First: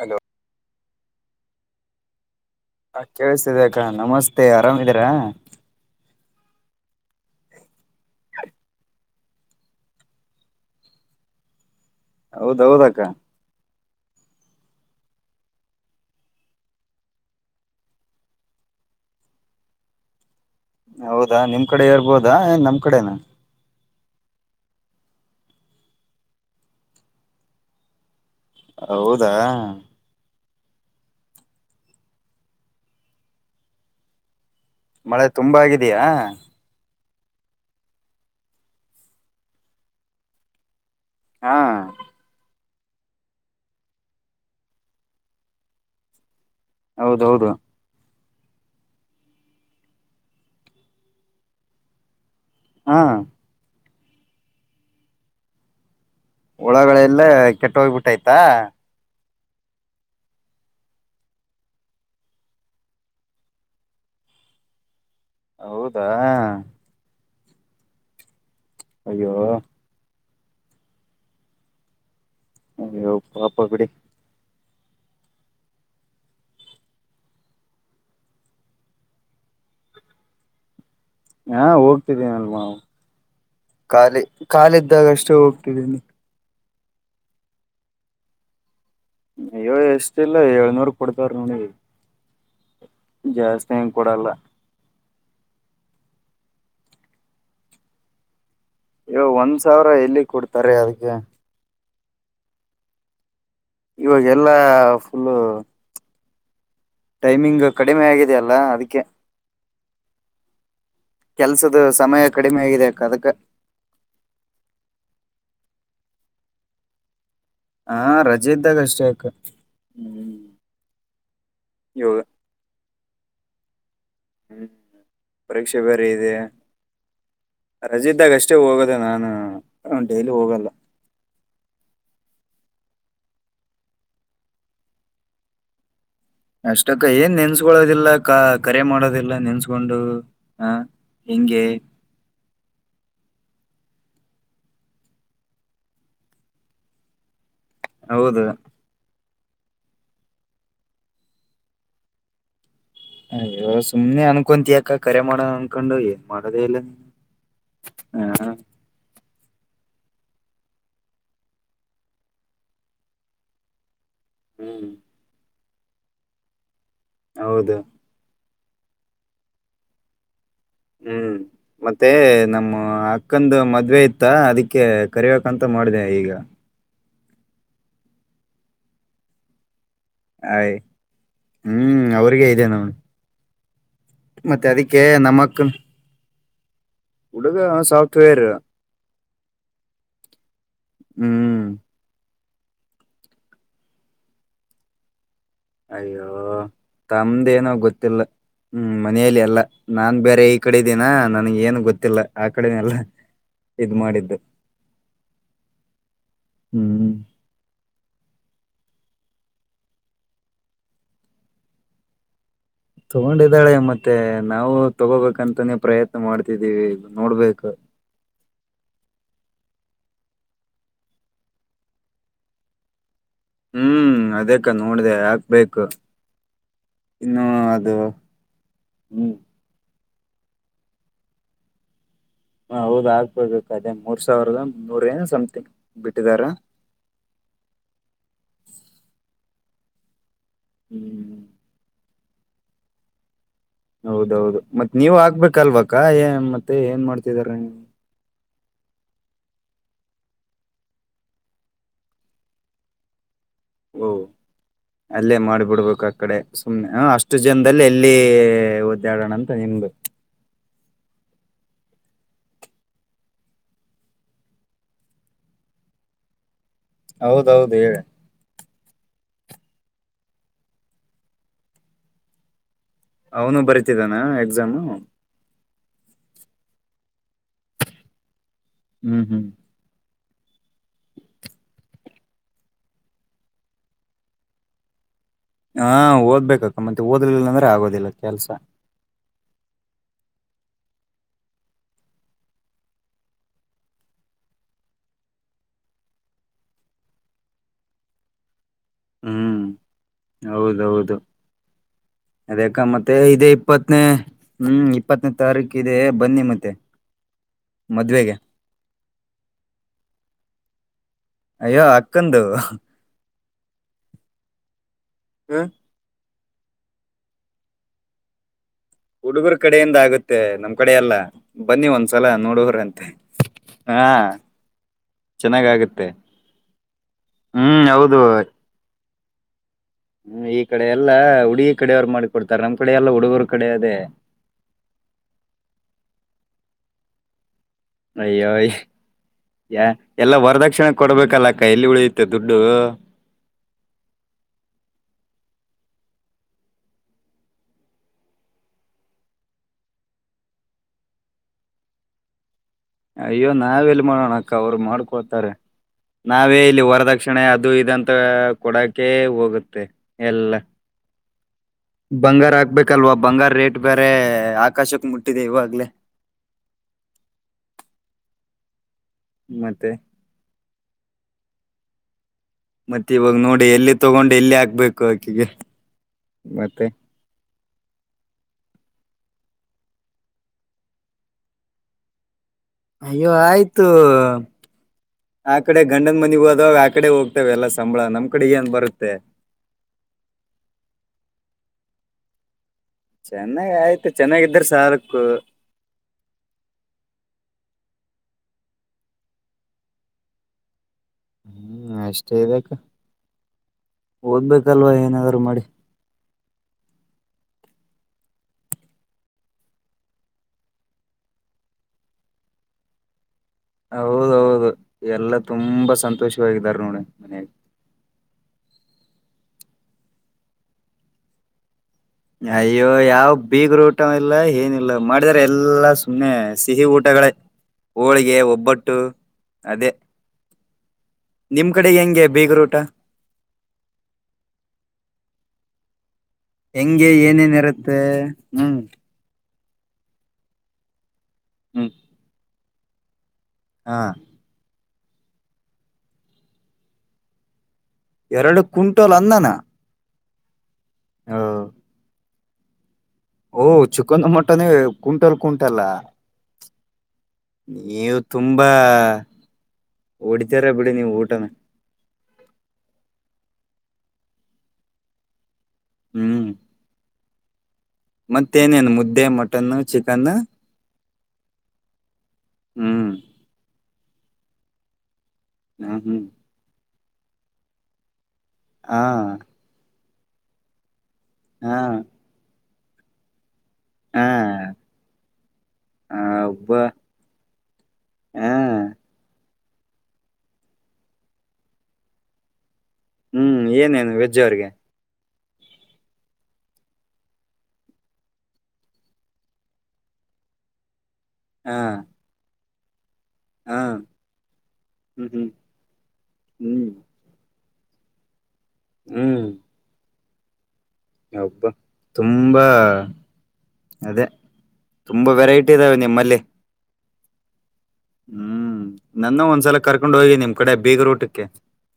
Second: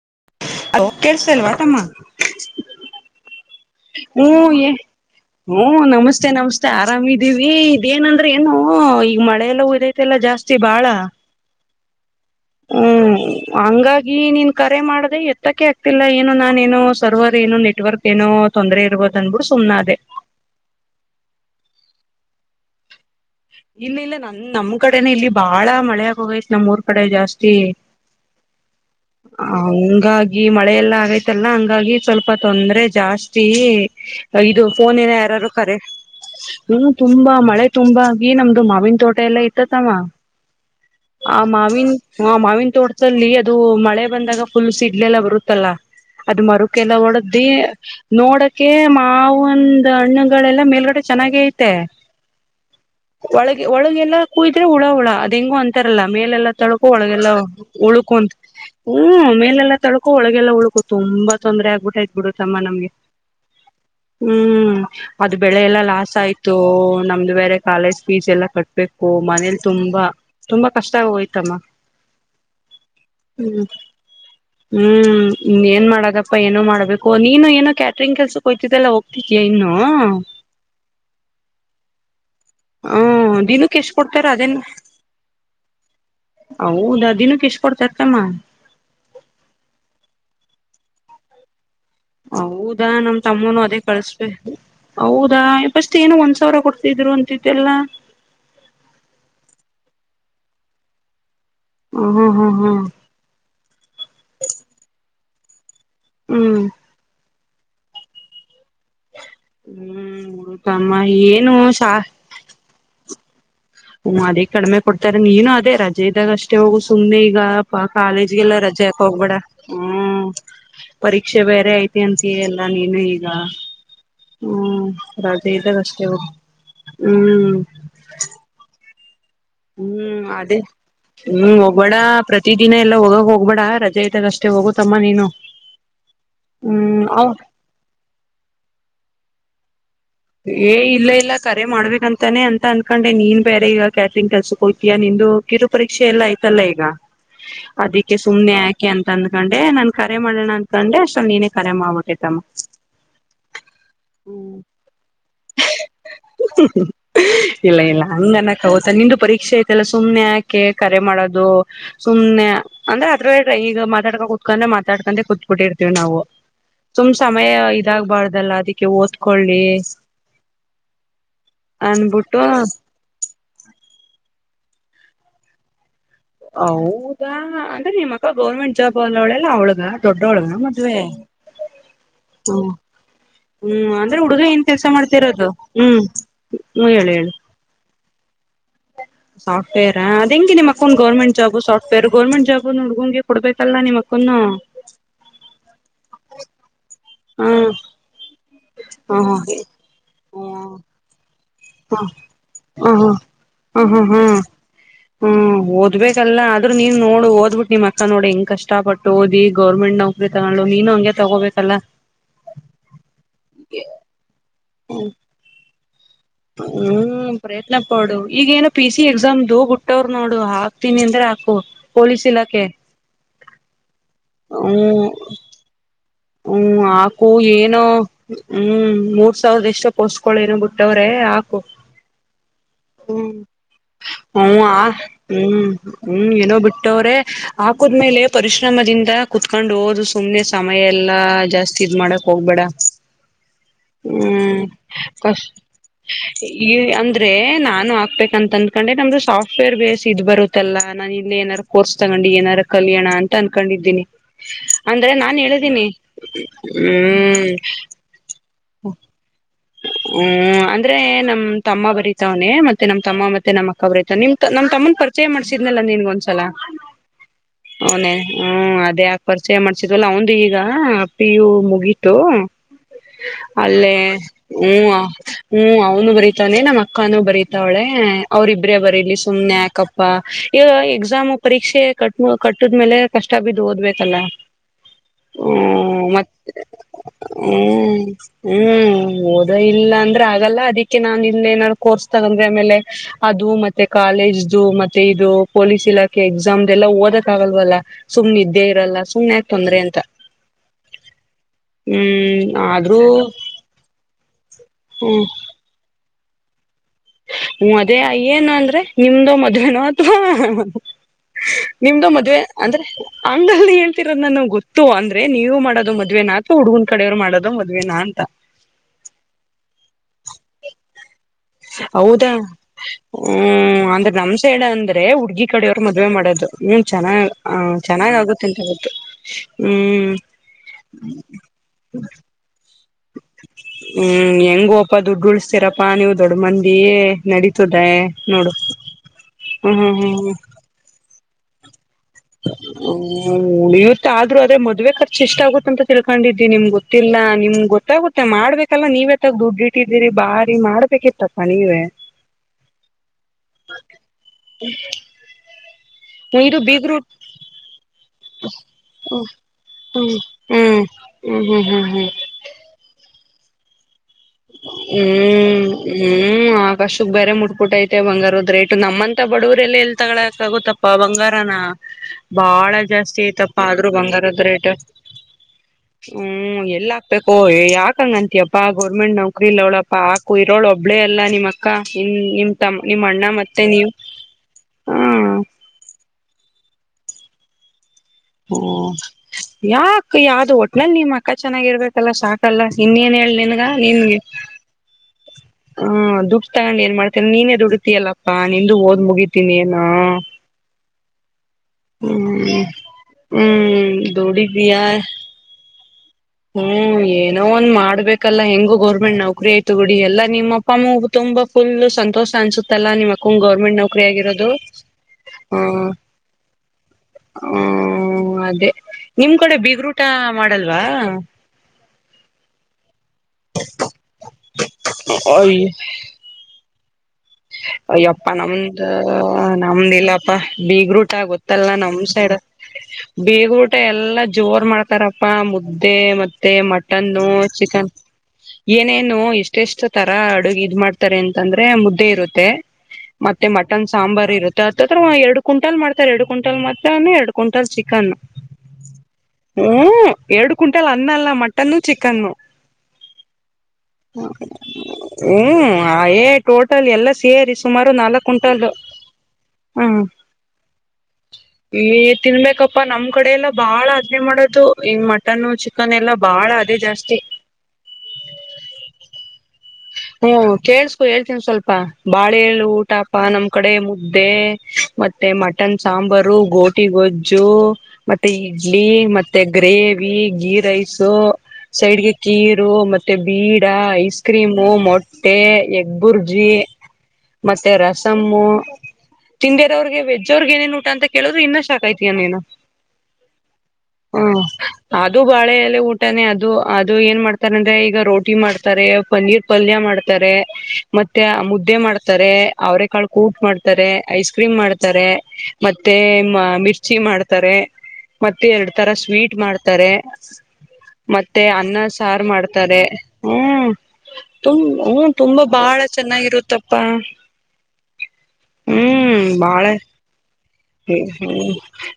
Hello hello ಕೇಳ್ಸ್ತಾ ಇಲ್ವಾ ತಮ್ಮ ಹಾ ಕೇಳ್ಸ್ತಿದೆ ಅಕ್ಕ ನಮಸ್ತೆ ಹ್ಮ್ ಏ ಆರಾಮಿದೀರಾ ಹ್ಮ್ [unintelligible] ಆರಾಮಿದೀವಿ ಇದೇನಂದ್ರೆ ಏನೋ ಈಗ ಮಡ್ ಮಳೆ ಎಲ್ಲ ಹೂದೈತೆಲ್ಲಾ ಜಾಸ್ತಿ ಬಾಳ ಹೌದೌದ್ ಅಕ್ಕ ಈ ನೀನ್ ಕರೆ ಮಾಡದೆ ಎತ್ತಕೆ ಆಗ್ತಿಲ್ಲ ಏನು ನಾನ ಏನೋ ಸರ್ವರ್ ಏನು ನೆಟ್ವರ್ಕ್ ಏನೋ ತೊಂದ್ರೆ ಇರ್ಬೋದ ಅಂದ್ಬಿಟ್ಟ ಸುಮ್ನ್ ಆದೇ ಹೌದಾ ನಿಮ್ ಕಡೆ ಇರ್ಬೋದಾ ಏನ್ ನಮ್ ಕಡೆನ ಇಲ್ಲ ಇಲ್ಲ ನನ್ ನಮ್ ಕಡೆನೆ ಇಲ್ಲಿ ಬಾಳ ಮಳೆ ಆಗ್ ಹೋಗೈತ್ ನಮ್ಮೂರ್ ಕಡೆ ಜಾಸ್ತಿ ಹೌದಾ ಈ ಮಳೆಯೆಲ್ಲಾ ಆಗೈತಲ್ಲ ಹಂಗಾಗಿ ಸ್ವಲ್ಪ ತೊಂದ್ರೆ ಜಾಸ್ತಿ ಇದು ಫೋನೇಲೇ ಮಳೆ ಯಾರಾರು ತುಂಬಾ ಕರಿ ಆಗಿದಯಾ ಹ್ಮ್ ತುಂಬಾ ಮಳೆ ತುಂಬಾ ಈ ನಮ್ದು ಮಾವಿನ ತೋಟ ಎಲ್ಲಾ ಇತ್ತತಮ್ಮ ಆ ಹಾ ಮಾವಿನ ಹ ಮಾವಿನ ತೋಟದಲ್ಲಿ ಅದು ಮಳೆ ಬಂದಾಗ ಫುಲ್ ಸಿಡ್ಲೆಲ್ಲ ಬರುತ್ತಲ್ಲ ಅದ್ ಮರಕ ಎಲ್ಲ ಒಡದ್ದಿ ಹೌದೌದು ನೋಡಕೆ ಮಾವಂದ್ ಹಣ್ಣುಗಳೆಲ್ಲ ಮೇಲ್ಗಡೆ ಚೆನ್ನಾಗೇ ಐತೆ ಹಾ ಒಳಗೆ ಒಳಗೆ ಎಲ್ಲ ಕುಯ್ದ್ರೆ ಉುಳ ಉುಳ ಅದ ಹೆಂಗು ಅಂತಾರಲ್ಲ ಮೇಲೆಲ್ಲಾ ತಳ್ಕೋ ಒಳಗಳೆಲ್ಲ ಒಳಗೆಲ್ಲ ಕೆಟ್ಟ ಉಳ್ಕೊಂತ ಹೋಗ್ಬಿಟ್ಟೈತಾ ಹ ಮ ಲ್ಲಲ್ಲಾ ತಳ್ಕೊ ಒಳಗೆಲ್ಲಾ ಉಳ್ಕು ತುಂಬಾ ತೊಂದರೆ ಆಗ್ಬಿಟ್ಟಾಯ್ ಬಿಡುತ್ತಮ್ಮ ನಮ್ಗೆ ಹ್ಮ್ ಅದು ಬೆಳೆ ಎಲ್ಲಾ ಹೌದಾ ಲಾಸ್ ಆಯ್ತು ನಮ್ ರ [inaudible] ಕಾಲೇಜ್ ಫೀಸ್ ಎಲ್ಲ ಕಟ್ಟ ಬೇಕು ಅಯ್ಯೋ ಮನೇಲಿ ತುಂಬಾ ತುಂಬಾ ಕಷ್ಟ ಹಾಗೋಯ್ತಮ್ಮ ಅಯ್ಯೋಪ್ಪಪ್ಪ ಬಿಡಿ ಹ್ಮ್ ಏನ್ ಮಾಡದಪ್ಪಾ ಏನ ಮಾಡ್ಬೇಕು ನೀನು ಏನು ಕ್ಯಾಟ್ರಿಂಗ್ ಕೆಲ್ಸಕ್ ಹೋಯ್ತಿದ್ದಲ್ಲ ಹೋಗ್ತಿದ್ಯಾ ಇನ್ನು ಹಾ ಹೋಗ್ತಿದ್ದೇ ನಾನು ಹ್ಮ ದಿನಕ್ಕೆ ಎಷ್ಟ್ ಕಾಲಿ ಕೊಡ್ತಾರ ಅದೇನ್ ಕಾಲ್ದಾಗ ಅಷ್ಟೇ ಹೋಗ್ತಿದ್ದನಿ ಹೌದಾ ದಿನಕ್ಕೆ ಎಷ್ಟ ಕೊಡ್ತರತಮ್ಮ ಅಯ್ಯೋ ಎಷ್ಟ ಇಲ್ಲ ಏಳ್ನೂರ್ ಕೊಡ್ತಾರ ನೋಡಿ ಹೌದಾ ನಮ ತಮ್ಮನು ಜಾಸ್ತಿ ಅದೇ ಹೆಂಗ್ ಕೊಡಲ್ಲ ಕಳ್ಸ್ಬೇಕು ಹೌದ ಪಸ್ಟ್ ಏನೂ ಏನು ಒಂದ್ ಸಾವಿರ ಕೊಡ್ತಿದ್ರು ಅಂತಿದ್ದ ಎಲ್ಲ ಒಂದ್ ಸಾವಿರ ಎಲ್ಲಿ ಕೊಡ್ತಾರೆ ಅದಕ್ಕೆ ಹ ಹ್ಮ್ ಹ್ಮ್ ಹ್ಮ್ ಇವಾಗ ಎಲ್ಲಾ ಫುಲ್ಲು ಹ್ಮ್ ಟೈಮಿಂಗ್ ಕಡಿಮೆ ಆಗಿದೆೆಯಲ್ಲ ಅದ ಹ್ಮ್ ತಮ್ಮ ಏನು ಕೆಲ್ಸದ ಶಾ ಸಮಯ ಕಡಿಮೆ ಆಗಿದೆ ಅಕ್ಕ ಅದಕ್ಕೆ ಹ್ಮ್ ಅದೇ ಕಡಿಮೆ ಕೊಡ್ತಾರ ನೀನು ಅದೇ ರಜೆ ಇದಾಗ ಅಷ್ಟೇ ಹೋಗು ಸುಮ್ಮನೆ ಈಗ ಹಾ ರಜೆ ಕಾಲೇಜ್ಗೆಲ್ಲ ಇದ್ದಾಗ ರಜೆಕ ಅಷ್ಟೇ ಅಕ್ಕ ಹೋಗ್ಬೇಡ ಹ್ಮ್ ಪರೀಕ್ಷೆ ಬೇರೆ ಐತಿ ಇವಾಗ ಅಂತ ಎಲ್ಲಾ ನೀನು ಈಗ ನಾ ಹ್ಮ್ ರಜೆ ಇದ್ದಗ ಪರೀಕ್ಷೆ ಅಷ್ಟೇ ಬೇರೆ ಹೋಗು ಇದೆ ಹ್ಮ್ ಅ ನಾನು ಹ್ಮ್ ಡೈಲಿ ಅದೇ ಹೋಗಲ್ಲ ಹ್ಮ್ ಒಗ್ಬಡ ಪ್ರತ ದಿನ ಎಲ್ಲ ಹೋಗಾಗ ಹೋಗ್ಬೇಡ ರಜೆ ತಾಗ ಅಷ್ಟೇ ಹೋಗುತ್ತಮ್ಮ ನೀನು ಅಷ್ಟಕ್ಕ ಹ್ಮ್ ಅವ್ ಏನ್ ನೆನ್ಸ್ಕೊಳ್ಳೋದಿಲ್ಲ ಕರೆ ಮಾಡೋದಿಲ್ಲ ನೆನ್ಸ್ ಹೇ ಇಲ್ಲ ಇಲ್ಲ ಕರೆ ಮಾಡ್ಬೇಕಂತಾನೆ ಅಂತ ಅನ್ಕೊಂಡೆ ನೀನ್ ಬೇರೆ ಈಗ ಕ್ಯಾಟ್ರಿಂಗ್ ಕೆಲ್ಸಕ್ಕೆ ಹೋಯ್ತಿಯ ನಿಂದು ಕಿರು ಪರೀಕ್ಷೆ ಎಲ್ಲ ಆಯ್ತಲ್ಲ ಈಗ ಅದಿಕ್ಕೆ ಹೌದು ಸುಮ್ನೆ ಯಾಕೆ ಅಂತಂದ ಅಕೊಂಡೆ ನಾನ್ ಕರೆ ಮಾಡೋಣ ಅನ್ಕೊಂಡೆ ಅಷ್ಟಲ್ಲಿ ನೀನೇ ಕರೆ ಮಾಡ್ಬಿಟ್ಟೈ ತಮ್ಮ ಅಯ್ಯೋ ಸುಮ್ನೆ ಅನ್ಕೊಂತೀಯ ಕರೆ ಮಾಡಣ ಅನ್ಕೊಂಡು ಏನು ಮಾಡೋದೇ ಇಲ್ಲ [inaudible] ಹಾ ಐತೆಲ್ಲ ಸುಮ್ನೆ ಯಾಕೆ ಕರೆ ಮಾಡೋದು ಸುಮ್ನೆ ಅಂದ್ರೆ ಅದ್ರ ಈಗ ಮಾತಾಡ್ಕ ಕುತ್ಕೊಂಡ ಹ್ಮ್ ಮಾತಾಡ್ಕೊಂಡೆ ಕುತ್ ಕೂತ್ಬಿಟ್ಟಿರ್ತೀವಿ ನಾವು ತುಂಬ ಸಮಯ ಹೌದು ಇದಾಗಬಾರ್ದಲ್ಲ ಅದಿಕ್ಕೆ ಓದ್ಕೊಳ್ಳಿ [unintelligible] ಹ್ಮ್ ಮತ್ತೆ ಅನ್ಬಿಟ್ಟು ನಮ್ಮ ಅಕ್ಕಂದು ಮದ್ವೆ ಇತ್ತು ಅದಕ್ಕೆ ಕರಿಬೇಕಂತ ಮಾಡಿದೆ ಈಗ ಹೌದ ಅಂದ್ರೆ ನಿಮ್ಮ ಅಕ್ಕ ಗೌರ್ಮೆಂಟ್ ಜಾಬ್ ಅಲ್ಲ ಅವಳೆಲ್ಲ ಅವ್ಳಗ ಆಯ್ ಹ್ಮ್ ಅವ್ರಿಗೆ ಇದ ಹ್ಮ್ ನನ್ ಹ್ಮ್ ಆದ್ರೆ ಹುಡುಗ ಏನ್ ಕೆಲ್ಸ ಮಾಡ್ತಿರೋದು ಹ್ಮ್ [unintelligible] ಹುಡ್ಗ ಸಾವಕಾರ [unintelligible] ಸಾಫ್ಟವೆರ್ ಅದ ಹೆಂಗೆ ನಿಮ್ಮಕ್ಕ ಒಂದು ಗೌರ್ಮೆಂಟ್ ಜಾಬ್ ಹ್ಮ್ ಸಾಫ್ಟ್ವೇರ್ ಗೌರ್ಮೆಂಟ್ ಜಾಬ್ ಹುಡ್ಗಗೆ ಕೊಡ್ಬೇಕಲ್ಲ ನಿಮ್ಮಕ್ಕನ್ನ ಅಯ್ಯೋ ಹಾ ತಮ್ದೇ ಏನೋ ಗೊತ್ತಿಲ್ಲ ಹ್ಮ್ ಹಾ ಹಾ ಮನೆಲ್ಲಿ ಎಲ್ಲಾ ನಾನ್ ಹಾ ಬೇರೆ ಈ ಕಡೆ ಇದ್ದೇನಾ ಹಾ ಹಾ ಹಾ ಇದ್ ಹಾ ಹಾ ಮಾಡಿದ್ದು ಹ್ಮ್ ಓದ್ಬೇಕಲ್ಲ ಆದ್ರೂ ನೀನ್ ಹ್ಮ್ ನೋಡು ಓದ್ಬಿಟ್ಟು ನಿಮ್ ಅಕ್ಕ ನೋಡಿ ಹೆಂಗ್ ಕಷ್ಟಪಟ್ಟ ಓದಿ ಗೌರ್ಮೆಂಟ್ ನೌಕ್ರರಿ ತಗೋದ್ಲು ನೀನು ಹಂಗೆ ತಗೋಬೇಕಲ್ಲ ತಗೊಂಡಿದ್ದಾಳೆ ಮತ್ತೆ ನಾವು ತೊಗೋಬೇಕಂತನೇ ಪ್ರಯತ್ನ ಮಾಡ್ತಿದೀವಿ ಹ್ಮ್ ನೋಡ್ಬೇಕು ಪ್ರಯತ್ನ ಪಡು ಈಗ ಏನೋ ಪಿ ಸಿ ಎಕ್ಸಾಮ್ದಬಟ್ಟವ್ರ ನೋಡು ಹಾಕ್ತೀನಿ ಅಂದ್ರೆ ಹಾಕು ಪೊಲೀಸ್ ಇಲಾಖೆ ಹ್ಮ್ ಅದಕ್ಕ ಹ್ಮ್ ನೋಡ್ದ ಯಾಕ್ ಬೇಕು ಹ್ಮ್ ಆಕು ಏನು ಹ್ಮ್ ಮೂರ್ ಸಾವಿರದ ಎಷ್ಟು ಪೋಸ್ಕೊಳ ನ ಬಿಟ್ಟವ್ರೆ ಹಾಕು ಹ ಹೌದ್ ಹ್ಮ್ ಆಗ್ಬೇಕಕ್ ಅದೇ ಮೂರ್ ಹ ಸಾವಿರದ ಆ ನೂರ ಏನ್ ಹ್ಮ್ ಸಮಥಿಂಗ್ ಹ್ಮ್ ಬಿಟ್ಟಿದಾರ ಏನೋ ಬಿಟ್ಟವ್ರೆ ಹಾಕದ್ಮೇಲೆ ಪರಿಶ್ರಮದಿಂದ ಕುತ್ಕೊಂಡು ಓದು ಸುಮನೆ ಸಮಯ ಎಲ್ಲ ಹ್ಮ್ ಜಾಸ್ತಿ ಇದ್ ಮಾಡಕ್ ಹೋಗ್ಬೇಡ ಹೌದೌದು ಹ್ಮ್ ಮತ್ತ್ ನೀವ್ ಕಷ್ ಆಗ್ಬೇಕಲ್ವಾಕ್ಕ ಏ ಈ ಮತ್ತೆ ಏನ್ ಅಂದ್ರೆ ಮಾಡ್ತಿದಿದ್ದಾರೆ ನಾನು ಹಾಕ್ಬೇಕಂತ ಕಕೊಂಡೆ ನಮ್ದು ಸಾಫ್ವೇರ್ ಬೇಸ್ ಇದದು ಬರುತ್ತಲ್ಲಾ ನಾನ ಇಲ್ಲಿ ಏನಾರು ಕೋರ್ಸ್ ತಗೊಂಡು ಏನಾರು ಕಲ್ಯಾಣ ಅಂತ ಅನ್ಕೊಂಡಿದ್ದೀನಿ ಓ ಅಂದ್ರೆ ಅಲ್ಲೇ ನಾನ್ ಹೇಳಿದೀನಿ ಮಾಡ್ಬಿಡ್ಬೇಕು ಆ ಕಡೆ ಸುಮ್ನೆ ಹ ಅಷ್ಟು ಹ್ಮ್ ಜನದಲ್ಲಿ ಎಲ್ಲಿ ಐವತ್ತೇಳಣ್ಣ ಹ್ಮ್ ಅಂದ್ರೆ ನಮ್ ತಮ್ಮ ಬರೀತವನೆ ಮತ್ತೆ ನಮ ತಮ್ಮ ಮತ್ತೆ ನಮ್ಮ ಅಕ್ಕ ಬರೀತವ ನಿಮ್ ನಮ ತಮ್ಮನ್ ಪರಿಚಯ ಮಾಡ್ಸಿದ್ನಲ್ಲ ನಿನ್ಗ ಒಂದ್ಸಲ ಹೌದೌದು ಹೇಳಿ ಅವನೇ ಹ್ಮ್ ಅದೇ ಪರಿಚಯ ಮಾಡ್ಸಿದ್ವಲ್ಲ ಅವಂದು ಈಗ ಪಿಯು ಮುಗೀತು ಅವನು ಅಲ್ಲೇ ಬರಿತಿದ್ದಾನ ಹ್ಮ ಹ್ಮ್ ಅವ್ನು ಬರೀತವನೆ ನಮ್ಮ್ ಅಕ್ಕಾನೂ ಬರೀತಾವಳೆ ಅವರಿ ಇಬ್ರ ಬರ ಇಲ್ಲಿ ಹ್ಮ್ ಹ್ಮ್ ಸುಮ್ನೆ ಅಕಪ್ಪಾ ಈ ಎಕ್ಸಾಮ್ ಪರೀಕ್ಷೆ ಕಟ್ ಕಟ್ಟದ್ಮೇಲೆ ಕಷ್ಟ ಬಿದ್ದ ಓದ್ಬೇಕಲ್ಲ ಹಾ ಹ್ಮ್ ಮತ್ ಓದ್ಬೇಕಕ್ಕ ಮತ್ತೆ ಓದ್ಲಿಲ್ಲಾಂದ್ರೆ ಆಗೋದಿಲ್ಲ ಕೆಲ್ಸ ಹದ ಇಲ್ಲ ಅಂದ್ರೆ ಆಗಲ್ಲ ಅದಕ್ಕೆ ನಾನ್ ಇಲ್ಲ ಏನಾದಾರ್ರು ಕೋರ್ಸ್ ತಗಂದ್ರೆ ಆಮೇಲೆ ಅದು ಮತ್ತೆ ಕಾಲೇಜ್ದು ಮತ್ತೆ ಇದು ಪೊಲೀಸ್ ಇಲಾಖೆ ಎಕ್ಸಾಮ್ದ ಎಲ್ಲಾ ಓದಕ್ ಆಗಲ್ವಲ್ಲ ಸುಮ್ನ ಇದ್ದೇ ಇರಲ್ಲ ಸುಮ್ ಯಾಕೆ ಹ್ಮ್ ತೊಂದ್ರೆ ಅಂತ ಹೌದೌದು ಹ್ಮ್ ಅದಕ್ಕ ಆದ್ರೂ ಮತ್ತೆ ಇದೇ ಇಪ್ಪತ್ತೇ ಹ್ಮ್ ಇಪ್ಪತ್ತನೇ ತಾರೀಕ ಇದೆ ಬನ್ನಿ ಮತ್ತೆ ಮದೇ ಮದ್ವೆಗೆ ಏನು ಅಂದ್ರೆ ನಿಮ್ದ ಮದ್ವೆನೋ ಅಥವಾ ಅಯ್ಯೋ ನಿಮ್ದ ಮದ್ವೆ ಅಕ್ಕಂದು ಅಂದ್ರೆ ಅಂಗಲ್ಲಿ ಹೇಳ್ತಿರೋದ ನ ಗೊತ್ತು ಅಂದ್ರೆ ನೀವು ಹ ಮಾಡೋದು ಮದ್ವೆ ನಕ ಹುಡ್ಗನ್ ಕಡೆಯವ್ರು ಮಾಡೋದ ಮದ್ವೆೇನಾ ಅಂತ ಹುಡುಗರು ಕಡೆಯಿಂದ ಆಗುತ್ತೆ ನಮ್ ಕಡೆ ಎಲ್ಲ ಬನ್ನಿ ಒಂದ್ಸಲ ಹೌದಾ ನೋಡೋರಂತೆ ಹ್ಮ್ ಹಾ ಅಂದ್ರೆ ನಮ್ ಸೈಡ್ ಅಂದ್ರೆ ಹುಡ್ಗಿ ಚೆನ್ನಾಗ್ ಕಡೆಯವರು ಆಗುತ್ತೆ ಮದ್ವೆ ಮಾಡೋದು ಹ್ಮ ಚೆನ್ನಾಗ್ ಆ ಹ್ಮ್ ಚೆನ್ನಾಗ್ ಹೌದು ಆಗುತ್ತೆ ಅಂತ ಹೇಳ್ಬಿತು [inaudible] ಹ್ಮ್ ಈ ಕಡೆ ಎಲ್ಲಾ ಹುಡುಗಿ ಕಡೆಯವ್ರು ಮಾಡಿ ಕೊಡ್ತಾರೆ ನಮ್ ಕಡೆ ಎಲ್ಲ ಹುಡುಗರ ಕಡೆ ಅದೇ ಹ್ಮ್ ಹೆಂಗೋಪ ದುಡ್ಡು ಉಳಸ್ತೀರಪ್ಪಾ ನೀವು ದೊಡ್ ಮಂದಿ ನಡಿ ಹ್ಮ್ ಅಯ್ಯೋಯ ಹ್ಮ್ ಹ್ಮ್ ಎಲ್ಲ ವರದಾಕ್ಷಣೆ ಕೊಡ್ಬೇಕು ಕಲಾಕ್ಕ ಎಲ್ಲಿ ಉಳಿಯುತ್ ಹ್ಮ ಇವತ್ತು ಆದ್ರರು ಅದೇ ಮದ್ವೆ ಖರ್ಚು ಎಷ್ಟ ಆಗುತ್ತ ಅಂತ ತಿಳ್ ಹಕೊಂಡಿದ್ದಿ ನಿಮ್ ಗೊತ್ತಿಲ್ಲಾ ನಿಮ್ ಗೊತ್ತಾಗುತ್ತೆ ಮಾಡ್ಬೇಕಲ್ಲ ನೀವೇತ್ತಗ ದುಡ್ಡು ಇಟ್ಟಿದ್ದೀರಿ ಬಾರಿ ಮಾಡ್ಬೇಕಿತ್ತಪ್ಪ ನೀವೇ ಅಯ್ಯೋ ನಾವೆಲ್ಲಿ ಮಾಡೋಣ ಅಕ್ಕ ಅವ್ರು ಮಾಡ್ಕೊತಾರೆ ಇದು ನಾವೇ ಇಲ್ಲಿ ಬೀಗ್ರೂಟ್ ವರದಕ್ಷಿಣೆ ಕ್ಷಣೆ ಅದು ಇದು ಕೊಡಕೆ ಹ್ಮ್ ಹೋಗುತ್ತೆಯಲ್ಲ ಹ್ಮ್ ಹ್ಮ್ ಹ್ಮ್ ಹ್ಮ್ ಹ್ಮ್ ಬಂಗಾರ ಹಾಕ್ಬೇಕಲ್ವಾ ಬಂಗಾರ ರೇಟ್ ಬೇರ್ ಹ್ಮ್ ಹ್ಮ್ ಆಕಾಶಕ್ ಬೇರೆ ಮುಟ್ಟಬೂಟಾಯಿತೇ ಬಂಗಾರದ ರೇಟ್ ನಮ್ಮನ್ ಬಡವರಲ್ಲಿ ಮತ್ತೆ ಎಲ್ಲಿ ತಗಳಕ ಆಗುತ್ತಪ್ಪಾ ಬಂಗಾರನ ಬಾಳ ಮತ್ತೆ ಜಾಸ್ತಿ ಇವಾಗ ಐತಪ್ಪ ನೋಡಿ ಆದ್ರೂ ಎಲ್ಲಿ ತಗೊಂಡು ಬಂಗಾರದ ಎಲ್ಲಿ ರೇಟ್ ಹಾಕ್ಬೇಕು ಆಕಿಗೆ ಹ್ಮ ಮತ್ತೆ ಎಲ್ಲ ಹಾಕ್ಬೇಕು ಯಾಕಂಗಂತಯಪ್ಪಾ ಗೌರ್ಮೆಂಟ್ ನಾವ ಇಲ್ಲ ಅವಳಪ್ಪಾ ಆಾಕು ಇರೋಳು ಒಬ್ಬಳೇ ಅಲ್ಲಾ ನಿಮ್ಮ ಅಕ್ಕ ನಿ ನಿಮ ಅಯ್ಯೋ ಆಯ್ತು ಹ ಆ ಕಡೆ ಗಂಡನ್ ಮನೆ ನೀವು ಅದ್ ಆಕಡೆ ಹೋಗತೇವೆ ಎಲ್ಲ ಹ್ಮ ಯಾಕ ಯಾವ್ದ ಒಟ್ನಲ್ಲಿ ನಿಮ್ಮ ಅಕ್ಕ ಚೆನ್ನಾಗಿರ್ಬೇಕು [unintelligible] ಇನ್ನೇನ್ ಹೇಳ ನಿನ್ಗ ಚೆನ್ನಾಗ ಆಯ್ತು ನೀನ್ಗೆ ಚೆನ್ನಾಗಿದ್ರ ಸಾಕು ಹ ದುಖ ತಗೊಂಡ ಏನ್ ಮಾಡ್ತನೆ ನೀನೇ ದುಡಿತಿಯಲ್ಲ ಹಾ ನಿಂದು ಓದ್ ಮುಗಿತೀನಿ ಏನು ಹ್ಮ್ ಅಷ್ಟೇ ಇದಕ್ಕ ಹ್ಮ್ ದುಡಿದಿಯಾ ಓದ್ಬೇಕಲ್ವಾ ಏನಾದ್ರು ಮಾಡಿ ಹ್ಮ್ ಏನೋ ಒಂದ್ ಮಾಡ್ಬೇಕಲ್ಲ ಹೆಂಗು ಗೌರ್ಮೆಂಟ್ ನೌಕರಿ ಆಯ್ತು ಬುಡಿ ಎಲ್ಲಾ ನಿಮ್ಮ ಅಪ್ಪ ಅಮ್ಮ ತುಂಬಾ ಫುಲ್ ಸಂತೋಷ ಅನ್ಸುತ್ತಲ್ಲಾ ನಿಮ್ಮ್ ಗೌರ್ಮೆಂಟ್ ನೌಕರಿ ಆಗಿರೋದು ಹೌದೌದು ಎಲ್ಲ ಹ ತುಂಬಾ ಸಂತೋಷವಾಗಿದ್ದಾರೆ ನೋಡಿ ಮನ್ಯಾಗ ಹ್ಮ್ ಅದೇ ನಿಮ್ ಕಡೆ ಬಿಗ್ರೂಟ ಮಾಡಲ್ವಾ ಅಯ್ಯೋ ಯಾವ್ ಬೀಗ್ರೂಟನು ಇಲ್ಲ ಏನು ಇಲ್ಲ ಇಲ್ಲ ಮಾಡಿದರೆ ಅಯ್ ಎಲ್ಲಾ ಸುಮ್ಮನೆ ಸಿಹಿ ಊಟಗಳೇ ಅಯ್ಯಪ್ಪ ಹೋಳಿಗೆ ನಮ್ದ ಒಬ್ಬಟ್ಟು ಅದೇ ನಮ್ದ್ ಇಲ್ಲಪ್ಪಾ ಬೀಗರಊಟ ಗೊತ್ತ ನಿಮ್ ಗೊತ್ತಲ್ಲಾ ಕಡೆ ನಮ ಹೆಂಗೆ ಸೈಡ್ ಬೀಗರು ಊಟ ಬೀಗರ ಊಟ ಎಲ್ಲಾ ಜೋರ್ ಮಾಡ್ತಾರ ಉಪ್ಪ ಮುದ್ದೆ ಮತ್ತೆ ಮತ್ತೆ ಹೆಂಗೆ ಮಟನ್ನು ಏನೇನ್ ಚಿಕನ್ ಇರುತ್ತೆ ಹ್ಮ್ ಏನೇನು ಇಷ್ಟ ಎಷ್ಟು ತರ ಅಡುಗೆ ಇದ್ ಮಾಡ್ ತಾರೆ ಅಂತಂದ್ರೆ ಹ್ಮ್ ಮುದ್ದೆ ಇರುತ್ತೆ ಹ ಮತ್ತೆ ಮಟನ್ ಹಾ ಸಾಂಬಾರ್ ಇರುತ್ತೆ ಹತ್ರಹತ್ರ ಎರಡು ಕುಂಟಲ್ ಮಾಡತಾರೆ ಎರಡ ಕುಂಟಲ್ ಮಟನ್ ಎರಡು ಕುಂಟಲ್ ಚಿಕನ್ ಎರಡು ಕುಂಟಲ್ ಅನ್ನನಾ ಹ್ಮ್ ಎರಡು ಕುಂಟಲ್ ಅನ್ನಲ್ಲ ಮಟನ್ನು ಚಿಕನ್ನು ಓಹ ಚಿಕನ್ ಮಟನ್ ಕುಂಟಲ್ ಹ್ಮ ಕುಂಟಲ್ಲ ಅ ಹೇ ಟೋಟಲ್ ಎಲ್ಲ ಸೇರಿ ಸುಮಾರು ನೀವು ನಾಲ್ಕ್ ಕುಂಟಲ್ ತುಂಬಾ ಹ್ಮ ಹೊಡಿತಾರ ಬಿಡಿ ನೀವು ಊಟನ ಈ ತಿನ್ಬೇಕಪ್ಪಾ ನಮ್ ಕಡೆ ಎಲ್ಲ ಬಾಳ ಮಾಡೋದು ಈ ಮಟನ್ನು ಚಿಕನ್ ಚಿಕ್ಕನ್ ಎಲ್ಲಾ ಬಾಳ ಹ್ಮ್ ಅದೇ ಜಾಸ್ತಿ ಮತ್ತೇನೇನು ಮುದ್ದೆ ಮಟನ್ ಚಿಕನ್ ಹ್ಮ ಕೇಳಸ್ಕು ಹೇಳ್ತನಿ ಸ್ವಲ್ಪ ಬಾಳೆಲೆ ಹ್ಮ್ ಊಟಪ್ಪ ನಮ್ ಕಡೆ ಮುದ್ದ ದ್ದೆ ಮತ್ ತ್ತೆ ಮಟನ್ ಹ್ಮ್ ಹ್ಮ್ ಸಾಂಬಾರು ಬೋಟಿ ಗೋಜ್ ಜ್ಜು ಮತ್ ತ್ತೆ ಇಡ್ಲಿ ಹಾ ಮತ್ತೆ ಗ್ರೇವ್ ಬಿ ಗೀ ರೈಸ್ ದು ಹಾ ಸೈಡ್ಗೆ ಕೀರ್ ರು ಮತ್ತೆ ಬೀಡ ಹಾ ಕ್ರೀಮು ಮೊಟ್ಟೆ ಆ ಎಗ್ಬುರ್ಜಿ ಒಬ್ಬ ಮತ್ತೆ ರಸಮ್ಮು ಹಾ ತಿಂದೇರವ್ರ್ಗೆ ವೆಜ್ ಅವ್ರ್ಗೆನೆನೂಟ ಅಂತ ಕೇಳಿದ್ರು ಇನ್ನ ಶಾಕ್ ಆಯ್ತಿಯ ನೀನು ಹ್ಮ್ ಏನೇನು ಹ್ಮ್ ವೆಜ್ಜವ್ರ್ಗೆ ಅದು ಬಾಳೆ ಎಲೆ ಊಟಾನೇ ಅದು ಅದು ಏನ್ಮಾಡ್ತಾರಂದ್ರೆ ಈಗ ರೋಟಿ ಮಾಡ್ತಾರೆ ಪನ್ನೀರ್ ಪಲ್ಯ ಮಾಡ್ತಾರೆ ಮತ್ ತ್ತೆ ಮುದ್ದೆ ಹಾ ಮಾಡ್ತಾರೆ ಅವ್ರೆ ಕೂಟ್ ಹಾ ಮಾಡ್ತಾರೆ ಐಸ್ ಕ್ರೀಮ್ ಮಾಡ್ತಾರೆ ಹ್ಮ್ ಹ್ಮ್ ಮತ್ತೆ ಮ ಹ್ಮ್ ಮಿರ್ಚಿ ಮಾಡ್ತಾರೆ ಮತ್ [inaudible] ತ್ತೆ ಎರ್ಡತರ ಸ್ವೀಟ್ ಹ್ಮ್ ಮಾಡ್ತಾರೆ [inaudible] ಮತ್ತೆ ಒಬ್ಬ ಅನ್ನ ಸಾರ್ ತುಂಬಾ ಮಾಡ್ತಾರೆ ಹ್ಮ್ಮ್ ಅದೇ ತು ಹು ತುಂಬಾ ತುಂಬ ವೆರೈಟಿ ಬಾಳ ಇದಾವೆ ನಿಮ್ಮಲ್ಲಿ ಚೆನ್ನಾಗಿರುತ್ತಪ್ಪಾ ಹ್ಮ್ ನನ್ನ ಬಾಳ ಒಂದ್ಸಲ ಕರ್ಕೊಂಡ್ ಹೋಗಿ ನಿಮ್ ಕಡೆ ಹ್ಮ್ ಬೀಗರ್ ಊಟಕ್ಕೆ ಹ್ಮ್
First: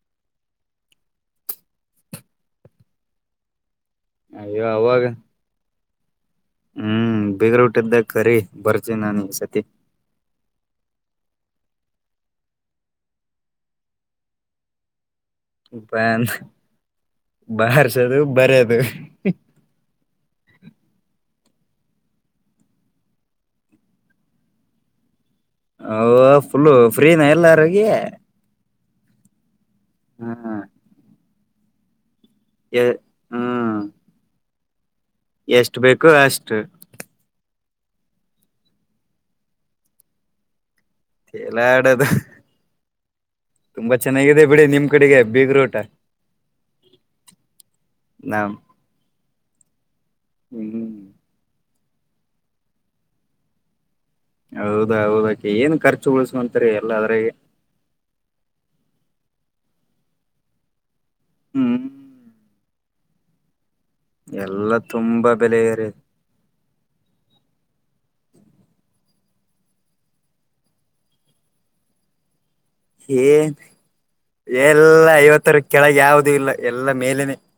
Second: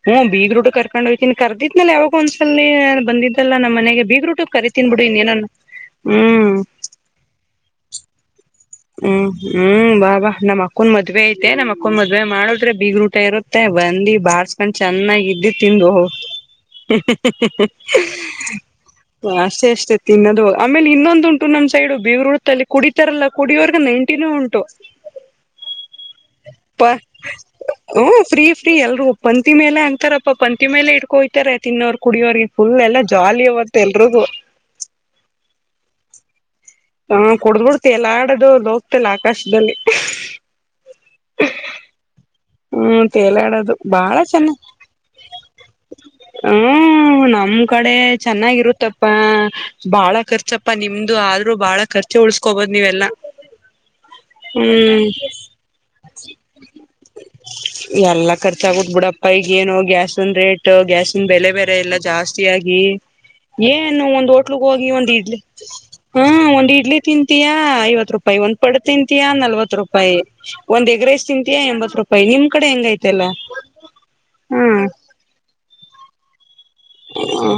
ಹು ಬೀಗ್ರುಟುಕ್ಕರ್ಕೊಂಡ್ ಒಯ್ತಿನಿ ಕರ್ದಿದ್ನಲ್ಲ ಯಾವಾಗ್ ನ್ಸಲ್ಲಿ ಬಂದಿದ್ದಲ್ಲ ನಮ್ಮನೆಗೆ ಬೀಗ್ರೂಟುಕ್ ಅಯ್ಯೋ ಕರಿತೀನ್ಬಿಡು ಅವಾಗ ಇನ್ನೇನು ನ್ ಹ್ಮ್ ಬೀಗ್ರುಟಿದ್ದಾಗ್ ಕರಿ ಬರ್ತೀನಿ ನಾನು ಹ್ಮ್ ಈ ಸತಿ ಹ್ಮ್ ಬಾಬಾ ನಮ್ಮಕ್ಕುನ್ ಮದ್ವೆ ಐತೆ ನಮ್ಮಕ್ ಕ್ಕುನ್ ಮದ್ವೆ ಮಾಡುದ್ರೆ ಬೀಗ್ರೂಟ ಇರುತ್ತೆ ಬಂದಿ ಬಾರ್ಸಕಂಡ್ ಚೆನ್ನಾಗಿ ಇದ್ ತಿಂದು ಹೋಗ್ ಬನ್ ಬಾರ್ಸೋದು ಬರದು ಅಷ್ಟೆ ಅಷ್ಟೆ ತಿನ್ನೋದು ಓ ಆಮೇಲಿನ್ನೊಂದುಂಟು ನಮ್ಸೈಡು ಬೀಗ್ರೂಟ್ದಲ್ಲಿ ಕುಡಿತಾರಲ್ಲ ಕುಡಿಯೋರ್ಗ ನೈಂಟಿನೂ ಉಂಟು ಅವ್ವ ಫುಲ್ಲು ಪ ಫ್ರೀನ ಎಲ್ಲಾರಿಗಿ ಹ್ಮ ಫ್ರೀ ಫ್ರೀ ಎಲ್ರುಗು ಪಂತ್ ಮೇಲೆ ಅತಾರಪ್ಪ ಪಂತಿ ಮೇಲೆ ಇಟ್ಕೋ ಒಯ್ತಾರೆ ತಿನ್ನೋರು ಕುಡಿಯೋರು ಫುಲ್ ಎಣ್ಣೆ ಜಾಲಿ ಇವತ್ತು ಹ್ಮ್ ಎಲ್ಲರಿಗೂ ಎಷ್ಟು ಬೇಕು ಅಷ್ಟು ಹಾ ಕುಡಿದು ಬಿಟ್ ತೇಲಾಡೋದು ಲೋಕದಲ್ಲಿ ಆಕಾಶದಲ್ಲಿ ತೆಲಾಡೋದು ಹ್ಮ ತೇಲಾಡದು ಬಾಳ ಚನ್ನ ಬಿಡಿ ನಿಮ್ ಕಡೆಗೆ ಬೀಗ್ರೂಟ ಹ್ಮ ನಮ್ ಕಡೆ ನಮ್ ಚೆನ್ನಾಗಿರುತ್ತಪ್ಪ ಬಾಳ ಖರ್ಚಪ್ಪ ಹ್ಮ್ ನಿಮ್ದು ಆದ್ರು ಬಾಳ ಖರ್ಚು ಉಳಸ್ಕೋಬೋದು್ ನೀವೆಲ್ಲಾ ಹೌದಾ ಹ್ಮ್ ಹೌದಾಕೆ ಏನ್ ಖರ್ಚು ಉಳಿಸಂತಾರೆ ಎಲ್ಲ ಅದ್ರಾಗೆ ಎಲ್ಲಾ ಖರ್ಚಾಗತ್ ಬಿಡಪ್ಪ ಈಗ ಏನು ಗ್ಯಾಸ್ನ್ ರೇಟ್ ಗ್ಯಾಸ್ ಬೆಲೆ ಬೆರೆ ಹ್ಮ್ ಎಲ್ಲ ಜಾಸ್ತಿ ಆಗಿ ಎ ಏನು ಒಂದ್ ಹೋಟ್ಲಗ್ ಎಲ್ಲ ಹೋಗಿ ಒಂದ್ ತುಂಬಾ ಇಡ್ಲಿ ಬೆಲೆ ಏರಿ ಹಾ ಒಂದ್ ಇಡ್ಲಿ ತಿಂತೀಯಾ ಐವತ್ ರೂಪಾಯಿ ಒಂದ್ ಪಡ್ ತಿಂತಯಾ ನಲ್ವತ್ ರೂಪಾಯಿ ಒಂದ್ ಎಗ್ರಸ್ ತಿಂತಿಯಾ ಎಂಬತ್ ರೂಪಾಯಿ ರೂಪಾಯಿಮ್ ಏ ಎಲ್ಲಾ ಐವತ್ತರ ಕೆಳಗೆ ಯಾವ್ದ ಯಾವುದು ಇಲ್ಲ. ಎಲ್ಲ ಮೇಲೆನೆ ಹ್ಮ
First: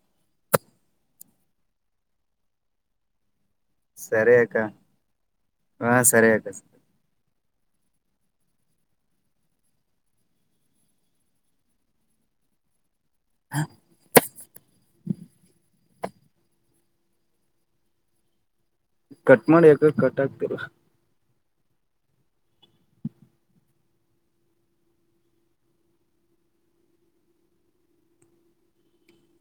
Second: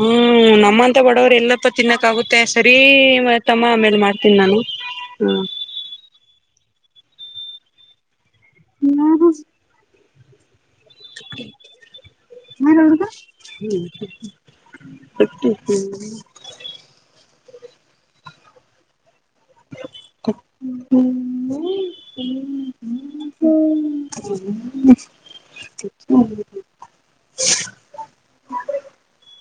ನಮ್ಮಂತ ಬಡವ ಎಲ್ಲಪ್ಪ ತಿನ್ನಕ್ಕ ಆಗುತ್ತೆ ಸರಿ, ಮತ್ತೆ ಉತ್ತಮ್ಮ ಆಮೇಲೆ ಮಾಡ್ತೀನಿ ಸರಿ ನಾನು ಅಕ್ಕ ಹ್ಮ, ಹಾ ಸರಿ ಅಕ್ಕ [unintelligible] [unintelligible] [unintelligible] ಹ್ಮ್ ಕಟ್ ಮಾಡಿ ಯಾಕ ಕಟ್ ಆಗ್ತಿಲ್ಲ. ಹ